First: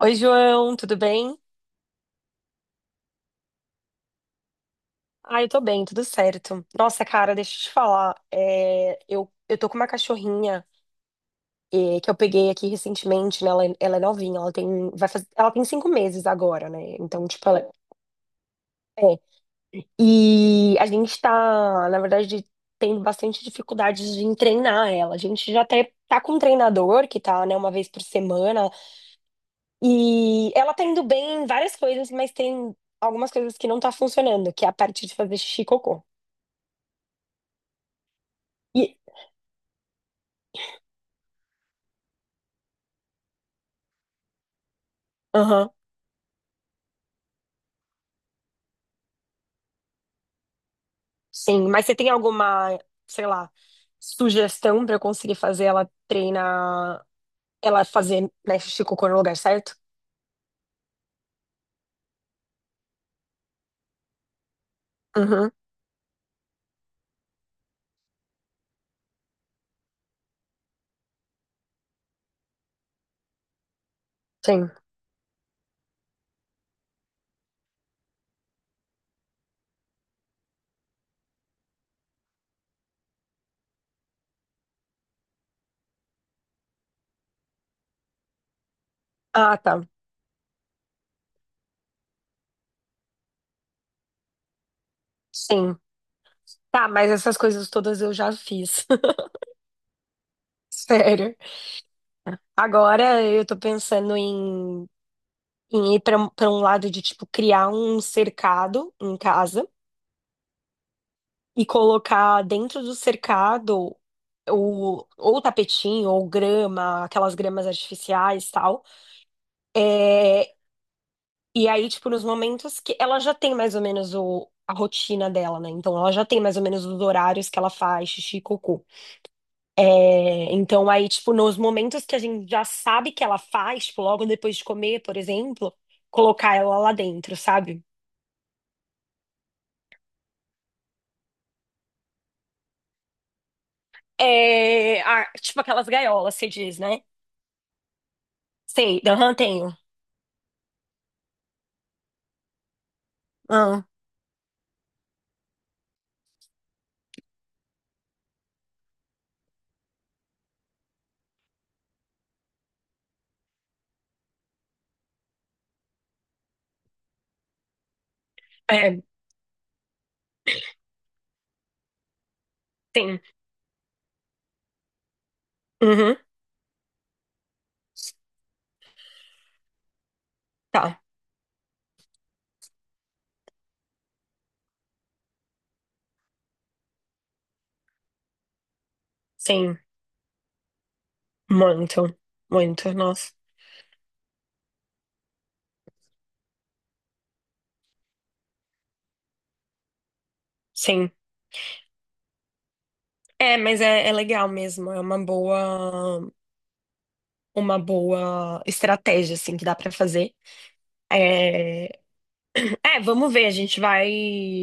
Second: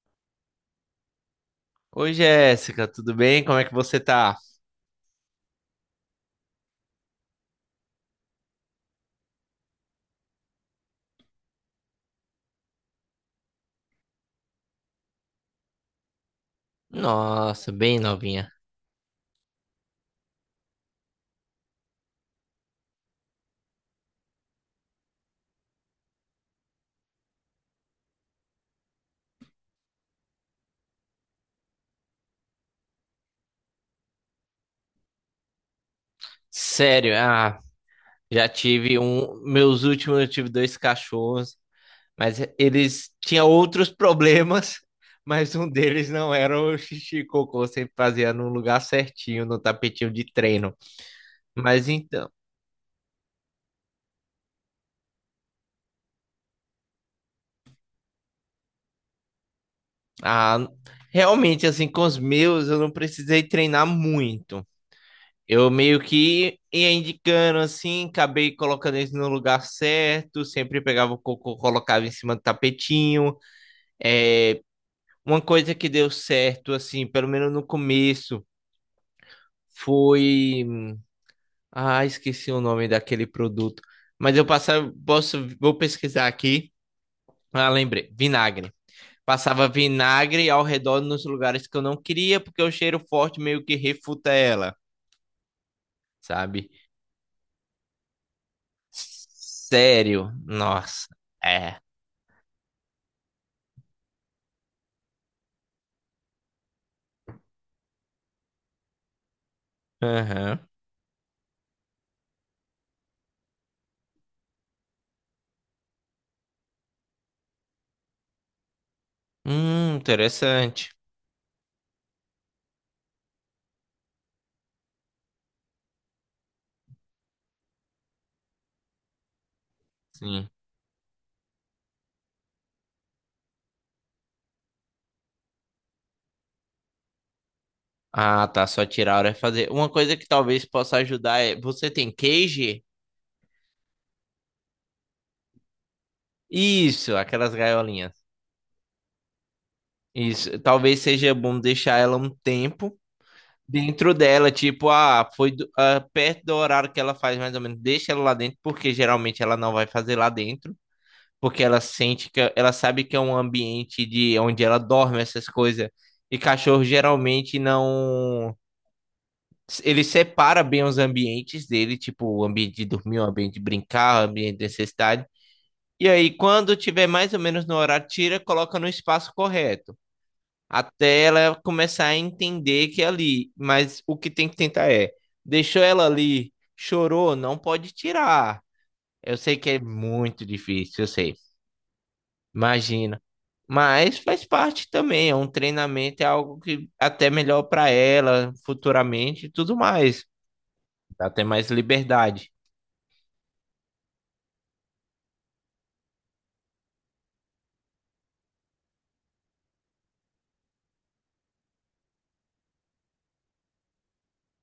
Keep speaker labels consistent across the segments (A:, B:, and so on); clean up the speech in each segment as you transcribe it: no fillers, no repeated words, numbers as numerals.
A: Oi, João, tudo bem?
B: Oi, Jéssica, tudo bem? Como é que você tá?
A: Ah, eu tô bem, tudo certo. Nossa, cara, deixa eu te falar. Eu tô com uma cachorrinha que eu peguei aqui recentemente, né? Ela é novinha, ela tem, vai fazer, ela tem 5 meses agora, né? Então, tipo, ela
B: Nossa, bem novinha.
A: é. E a gente tá, na verdade, tendo bastante dificuldades de treinar ela. A gente já até tá com um treinador que tá, né, uma vez por semana. E ela tá indo bem em várias coisas, mas tem algumas coisas que não tá funcionando, que é a parte de fazer xixi e cocô.
B: Sério, ah, já
A: E
B: tive um. Meus últimos, eu tive dois cachorros, mas eles tinham outros problemas, mas um
A: Aham,
B: deles não era o xixi e cocô, sempre fazia no lugar certinho, no tapetinho de treino.
A: sim. Mas
B: Mas
A: você tem
B: então,
A: alguma, sei lá, sugestão pra eu conseguir fazer ela treinar, ela fazer, né, xixi e cocô no lugar certo?
B: ah, realmente, assim, com os meus, eu não precisei treinar muito.
A: Uhum,
B: Eu meio que ia indicando assim, acabei colocando eles no lugar certo, sempre pegava o cocô, colocava em cima do tapetinho. É,
A: sim.
B: uma coisa que deu certo, assim, pelo menos no começo, foi. Ah, esqueci o nome daquele produto. Mas eu passava, posso, vou pesquisar aqui. Ah, lembrei, vinagre.
A: Ah,
B: Passava
A: tá.
B: vinagre ao redor nos lugares que eu não queria, porque o cheiro forte meio que refuta ela,
A: Sim.
B: sabe?
A: Tá, mas essas coisas todas eu já fiz.
B: Sério, nossa.
A: Sério.
B: É.
A: Agora eu tô pensando em ir pra um lado de, tipo, criar um cercado em casa
B: Aham.
A: e colocar dentro do cercado ou tapetinho, ou grama, aquelas gramas artificiais e tal. É,
B: Interessante.
A: e aí, tipo, nos momentos que ela já tem mais ou menos o, a rotina dela, né? Então, ela já tem mais ou menos os horários que ela faz xixi e cocô.
B: Sim.
A: É, então, aí, tipo, nos momentos que a gente já sabe que ela faz, tipo, logo depois de comer, por exemplo, colocar ela lá dentro, sabe?
B: Ah, tá. Só tirar a hora e fazer. Uma coisa que talvez possa ajudar é. Você tem cage?
A: É, ah, tipo aquelas gaiolas, você diz, né?
B: Isso, aquelas gaiolinhas.
A: Sei, aham, tenho.
B: Isso. Talvez seja bom deixar ela um tempo
A: Ah,
B: dentro dela. Tipo, ah, foi ah, perto do horário que ela faz mais ou menos. Deixa ela lá dentro, porque geralmente ela não vai fazer lá dentro. Porque ela sente que. Ela sabe que é um ambiente de onde ela dorme, essas coisas. E cachorro geralmente não.
A: é,
B: Ele separa bem os ambientes dele, tipo o ambiente de dormir,
A: tem.
B: o ambiente de brincar, o ambiente de necessidade. E
A: Uhum.
B: aí, quando tiver mais ou menos no horário, tira, coloca no espaço correto.
A: Tá,
B: Até ela começar a entender que é ali. Mas o que tem que tentar é: deixou ela ali, chorou, não pode tirar. Eu sei que
A: sim.
B: é muito difícil, eu sei.
A: Muito, muito,
B: Imagina.
A: nossa.
B: Mas faz parte também, é um treinamento, é algo que até melhor para ela futuramente e tudo mais.
A: Sim.
B: Dá até mais liberdade.
A: É, mas é legal mesmo. É uma uma boa estratégia, assim, que dá pra fazer. É, é, vamos ver. A gente vai,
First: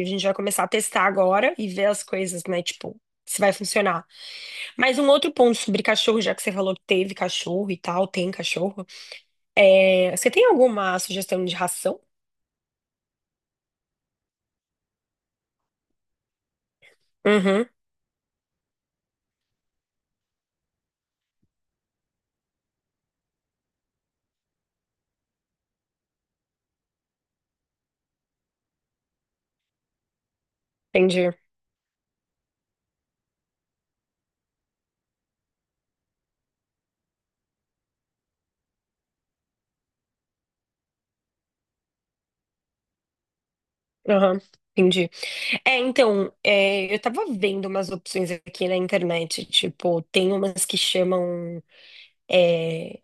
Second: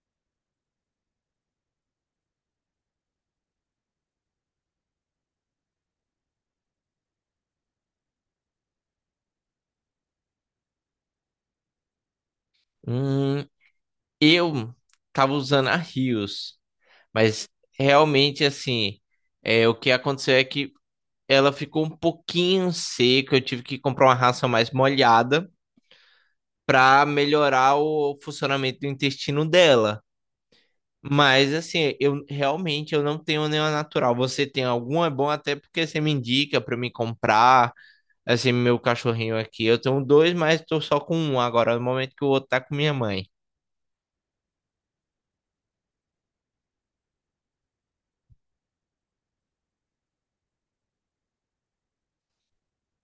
A: a gente vai começar a testar agora e ver as coisas, né? Tipo, se vai funcionar. Mas um outro ponto sobre cachorro, já que você falou que teve cachorro e tal, tem cachorro. É, você tem alguma sugestão de ração?
B: Hum, eu tava usando a Rios, mas
A: Uhum,
B: realmente assim, o que aconteceu é que ela ficou um pouquinho seca, eu tive que comprar uma ração mais molhada para melhorar o funcionamento do intestino dela.
A: entendi.
B: Mas assim, eu realmente eu não tenho nenhuma natural. Você tem alguma? É bom até porque você me indica para me comprar. Assim, meu cachorrinho aqui, eu tenho dois, mas tô só com um agora, no momento que o outro tá com minha mãe.
A: Aham, entendi. É, então, é, eu tava vendo umas opções aqui na internet, tipo, tem umas que chamam, é,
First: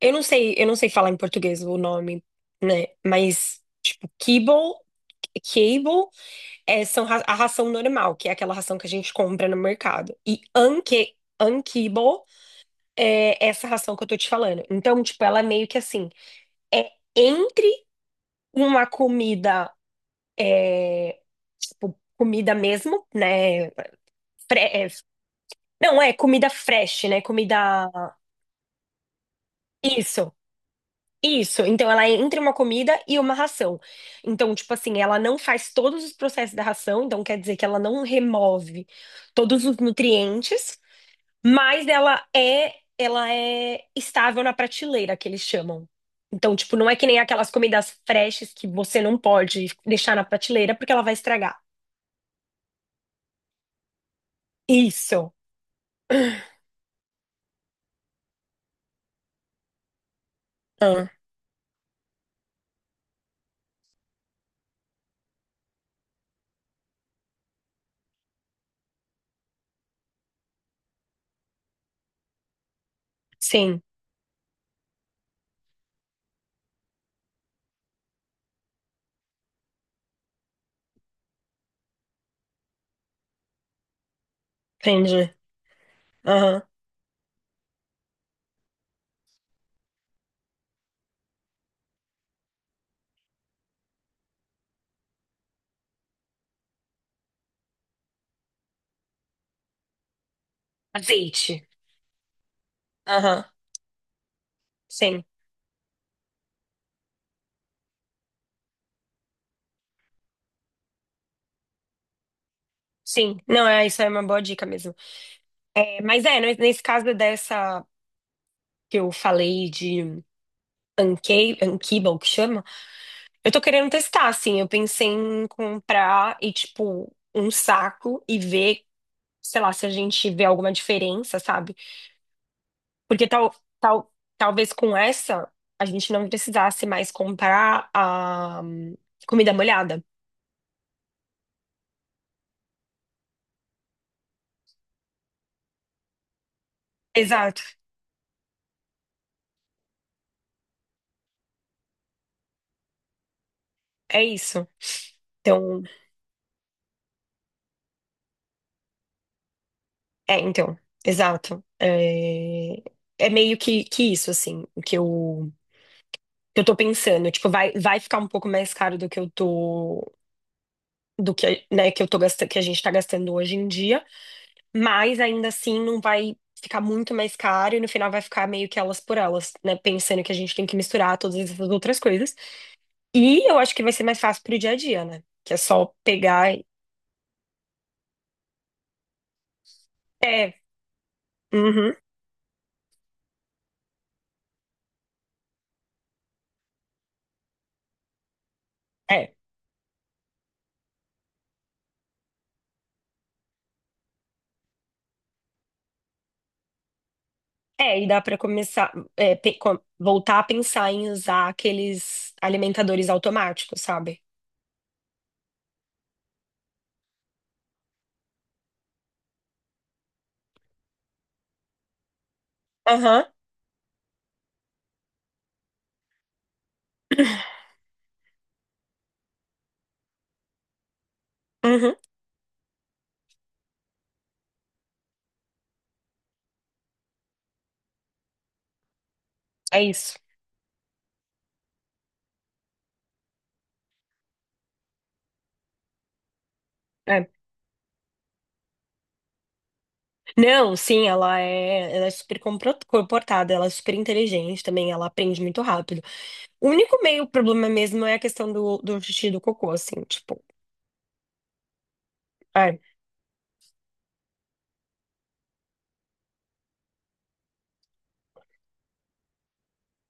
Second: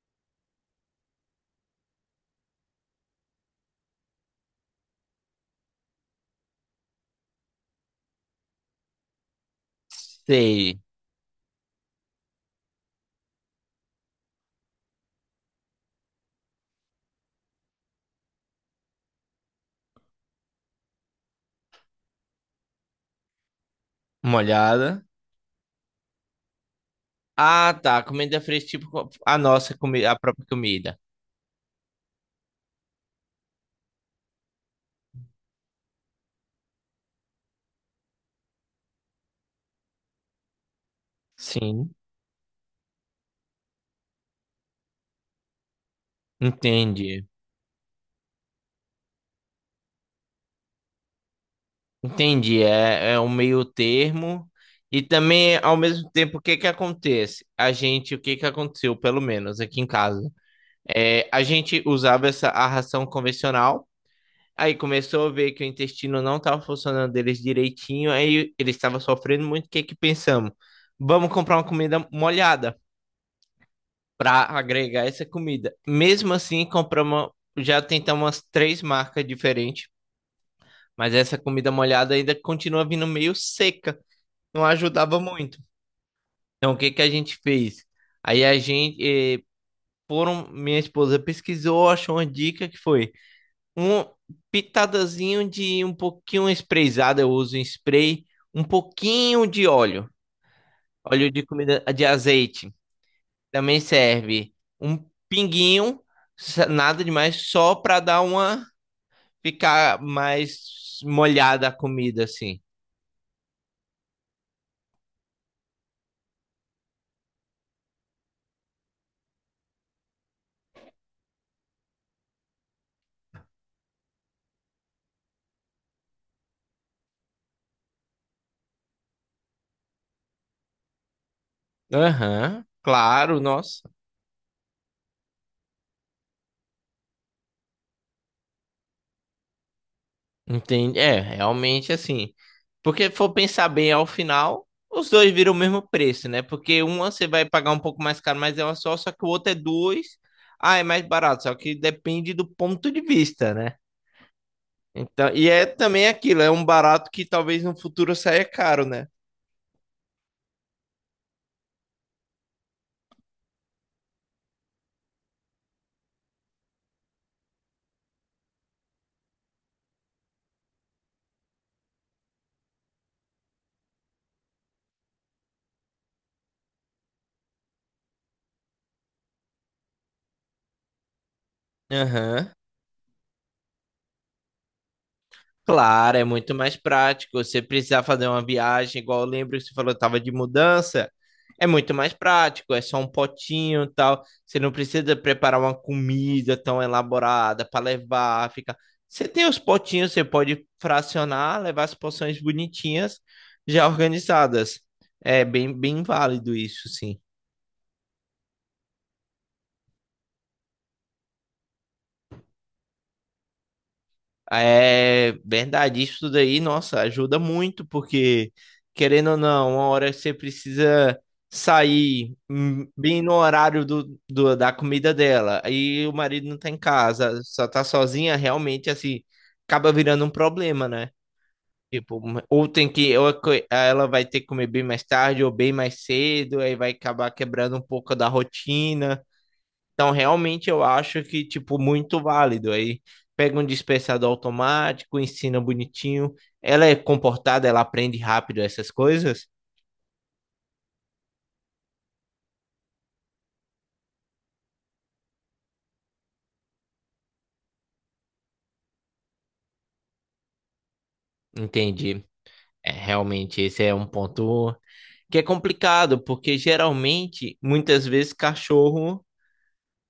A: eu não sei falar em português o nome, né, mas, tipo, kibble, é, são a ração normal, que é aquela ração que a gente compra no mercado, e
B: Sei,
A: unkibble é essa ração que eu tô te falando. Então, tipo, ela é meio que assim, é entre uma comida, tipo, comida mesmo, né.
B: molhada.
A: Não, é comida fresh, né?
B: Ah,
A: Comida.
B: tá. Comida fresca, tipo a nossa comida, a
A: Isso,
B: própria comida.
A: isso. Então, ela é entre uma comida e uma ração. Então, tipo assim, ela não faz todos os processos da ração, então quer dizer que ela não remove todos os nutrientes, mas
B: Sim,
A: ela é estável na prateleira, que eles chamam. Então, tipo, não é que nem
B: entendi.
A: aquelas comidas freshes que você não pode deixar na prateleira porque ela vai estragar.
B: Entendi. É, é um meio termo. E
A: Isso.
B: também, ao mesmo tempo, o que que acontece? A gente, o que que aconteceu, pelo menos aqui em casa?
A: Ah,
B: É, a gente usava essa a ração convencional. Aí começou a ver que o intestino não estava funcionando deles direitinho. Aí eles estavam sofrendo muito. O que que pensamos? Vamos comprar uma comida molhada.
A: sim,
B: Para agregar essa comida. Mesmo assim, compramos, já tentamos umas três marcas diferentes, mas essa comida molhada ainda continua vindo meio seca, não ajudava
A: entendi.
B: muito.
A: Aham.
B: Então, o que que a gente fez? Aí a gente, eh, foram, minha esposa pesquisou, achou uma dica que foi um pitadazinho de um pouquinho sprayzada, eu uso em spray, um pouquinho de óleo, óleo de
A: Azeite.
B: comida de azeite.
A: Aham,
B: Também serve um
A: sim.
B: pinguinho, nada demais, só pra dar uma ficar mais molhada a comida assim.
A: Sim, não, é, isso é uma boa dica mesmo. É, mas é, nesse caso dessa que eu falei de Ankiba, o que chama, eu tô querendo testar, assim, eu pensei em comprar e, tipo, um saco e ver, sei lá, se a gente vê alguma diferença, sabe?
B: Aham,
A: Porque
B: claro, nossa.
A: tal, talvez com essa a gente não precisasse mais comprar a comida molhada.
B: Entende? É, realmente assim. Porque se for pensar bem ao final, os dois viram o mesmo preço, né? Porque uma você vai
A: Exato,
B: pagar um pouco mais caro, mas é uma só, só que o outro é duas. Ah, é mais barato, só que depende do ponto de vista, né?
A: é isso.
B: Então, e é
A: Então.
B: também aquilo, é um barato que talvez no futuro saia caro, né?
A: É, então, exato. É, é meio que isso, assim, o que eu tô pensando. Tipo, vai ficar um pouco mais caro do que eu tô, do que, né, que eu tô gastando, que a gente tá gastando hoje em dia, mas ainda assim não vai ficar muito mais caro e no final vai ficar meio que elas por elas, né? Pensando que a gente tem que misturar todas essas outras coisas.
B: Aham.
A: E eu acho que vai ser mais fácil pro dia a dia, né? Que é só
B: Claro, é
A: pegar.
B: muito
A: E-
B: mais prático. Você precisar fazer uma viagem, igual eu lembro que você falou, tava de
A: É,
B: mudança. É
A: uhum,
B: muito mais prático, é só um potinho e tal. Você não precisa preparar uma comida tão elaborada para levar, fica. Você
A: é.
B: tem os potinhos, você pode fracionar, levar as porções bonitinhas, já organizadas. É bem, bem válido isso, sim.
A: É, e dá para começar, é, voltar a pensar em usar aqueles alimentadores automáticos, sabe?
B: É verdade, isso daí, nossa, ajuda muito, porque querendo ou não, uma hora você precisa sair bem
A: Aham,
B: no horário do, da comida dela, aí o marido não tá em casa, só tá sozinha, realmente, assim, acaba virando um problema, né?
A: uhum,
B: Tipo, um, ou tem que, ou a ela vai ter que comer bem mais tarde, ou bem mais cedo, aí vai acabar quebrando um pouco da rotina.
A: é
B: Então,
A: isso.
B: realmente, eu acho que, tipo, muito válido. Aí pega um dispensador automático, ensina bonitinho. Ela é
A: É.
B: comportada, ela aprende rápido essas coisas.
A: Não, sim, ela é super comportada, ela é super inteligente também, ela aprende muito rápido. O único meio problema mesmo é a questão do xixi e do cocô, assim, tipo,
B: Entendi.
A: é.
B: É, realmente, esse é um ponto que é complicado, porque geralmente, muitas vezes, cachorro,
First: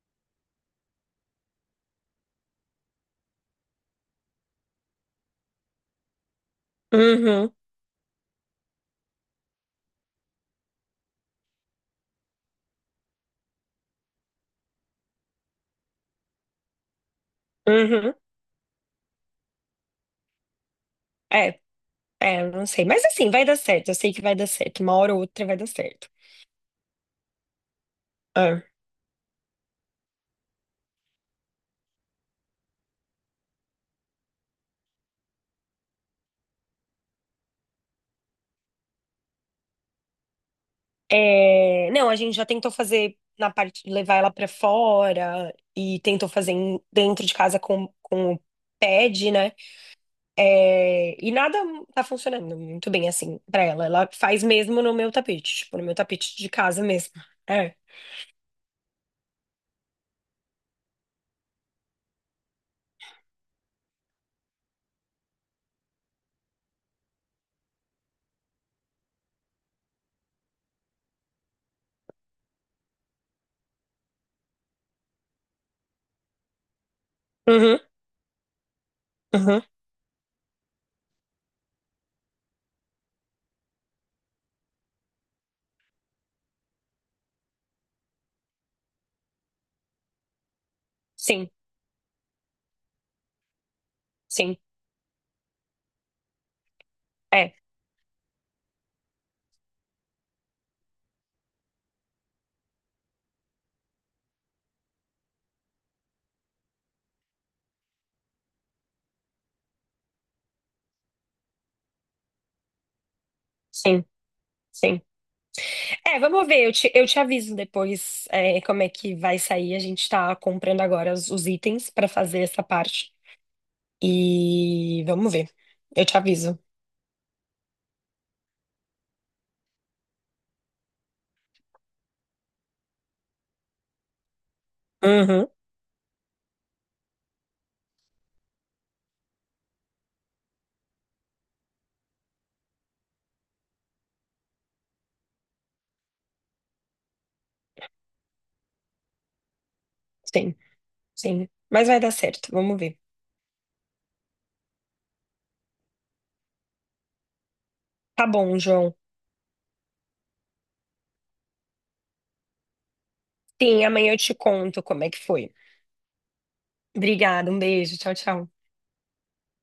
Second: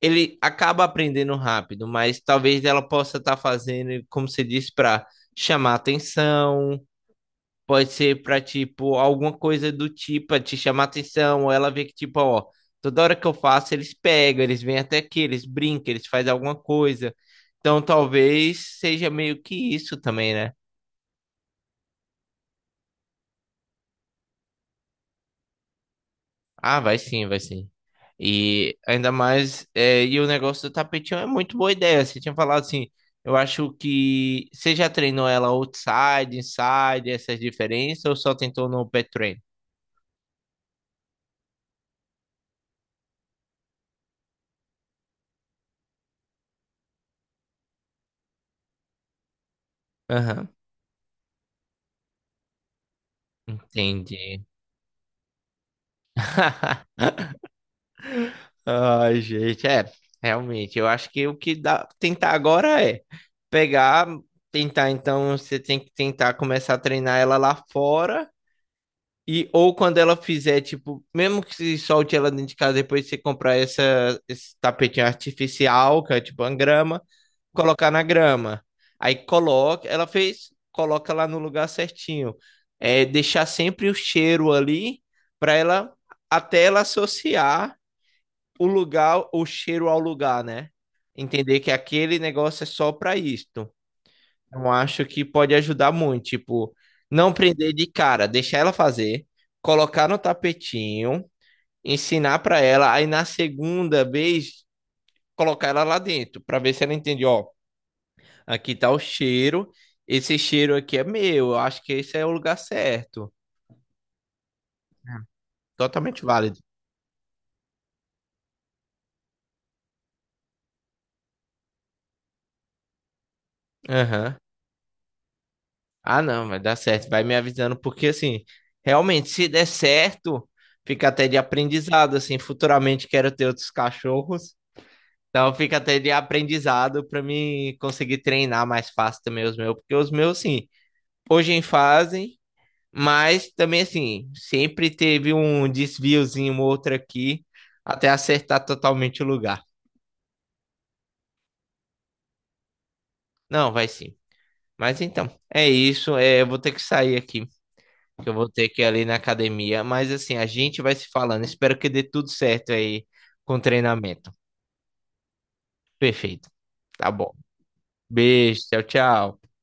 B: ele acaba aprendendo rápido, mas talvez ela possa estar fazendo, como você disse, para chamar atenção.
A: Uhum,
B: Pode ser pra, tipo, alguma coisa do tipo, pra te chamar atenção, ou ela vê que, tipo, ó, toda hora que eu faço, eles pegam, eles vêm até aqui, eles brincam, eles fazem alguma coisa. Então,
A: uhum,
B: talvez seja meio que isso também, né?
A: é, é, eu não sei. Mas assim, vai dar certo, eu sei que vai dar certo, uma hora ou outra vai dar certo.
B: Ah, vai sim, vai sim.
A: É.
B: E ainda mais, é, e o negócio do tapetinho é muito boa ideia. Você tinha falado assim, eu acho que você já treinou ela outside, inside, essas diferenças, ou só tentou no pet train?
A: É, não, a gente já tentou fazer na parte de levar ela pra fora e tentou fazer dentro de casa com o pad, né?
B: Aham,
A: É, e nada tá funcionando muito bem assim pra ela. Ela
B: entendi.
A: faz mesmo no meu tapete, tipo, no meu tapete de casa mesmo. É.
B: Ai, gente, é, realmente, eu acho que o que dá tentar agora é pegar, tentar, então você tem que tentar começar a treinar ela lá fora e ou quando ela fizer, tipo, mesmo que se solte ela dentro de casa, depois você comprar essa esse tapetinho artificial, que é tipo uma grama,
A: Uhum,
B: colocar na grama. Aí
A: uhum.
B: coloca, ela fez, coloca lá no lugar certinho. É deixar sempre o cheiro ali para ela até ela associar o lugar, o cheiro ao lugar, né?
A: Sim,
B: Entender que aquele negócio é só para isto.
A: sim.
B: Eu acho que pode ajudar muito. Tipo, não
A: É,
B: prender de cara, deixar ela fazer, colocar no tapetinho, ensinar para ela, aí na segunda vez colocar ela lá dentro, para ver se ela entende, ó, aqui tá o cheiro, esse cheiro aqui é meu, eu acho que esse é o lugar certo.
A: sim, sim. É,
B: Totalmente
A: vamos
B: válido.
A: ver, eu te aviso depois, é, como é que vai sair. A gente tá comprando agora os itens pra fazer essa parte.
B: Aham.
A: E vamos ver. Eu te
B: Ah, não,
A: aviso.
B: vai dar certo. Vai me avisando, porque assim, realmente, se der certo, fica até de aprendizado. Assim, futuramente quero ter outros cachorros.
A: Uhum,
B: Então fica até de aprendizado para mim conseguir treinar mais fácil também os meus, porque os meus, sim, hoje em fazem, mas também assim, sempre teve um desviozinho, um outro aqui, até acertar totalmente o lugar.
A: sim, sim. Mas vai dar certo, vamos ver.
B: Não, vai sim. Mas então, é isso. É, eu vou ter que sair aqui.
A: Tá
B: Que eu vou
A: bom,
B: ter que ir
A: João.
B: ali na academia. Mas assim, a gente vai se falando. Espero que dê tudo certo aí com o
A: Sim, amanhã eu
B: treinamento.
A: te conto como é que foi.
B: Perfeito. Tá bom.
A: Obrigada, um beijo. Tchau, tchau.
B: Beijo, tchau, tchau.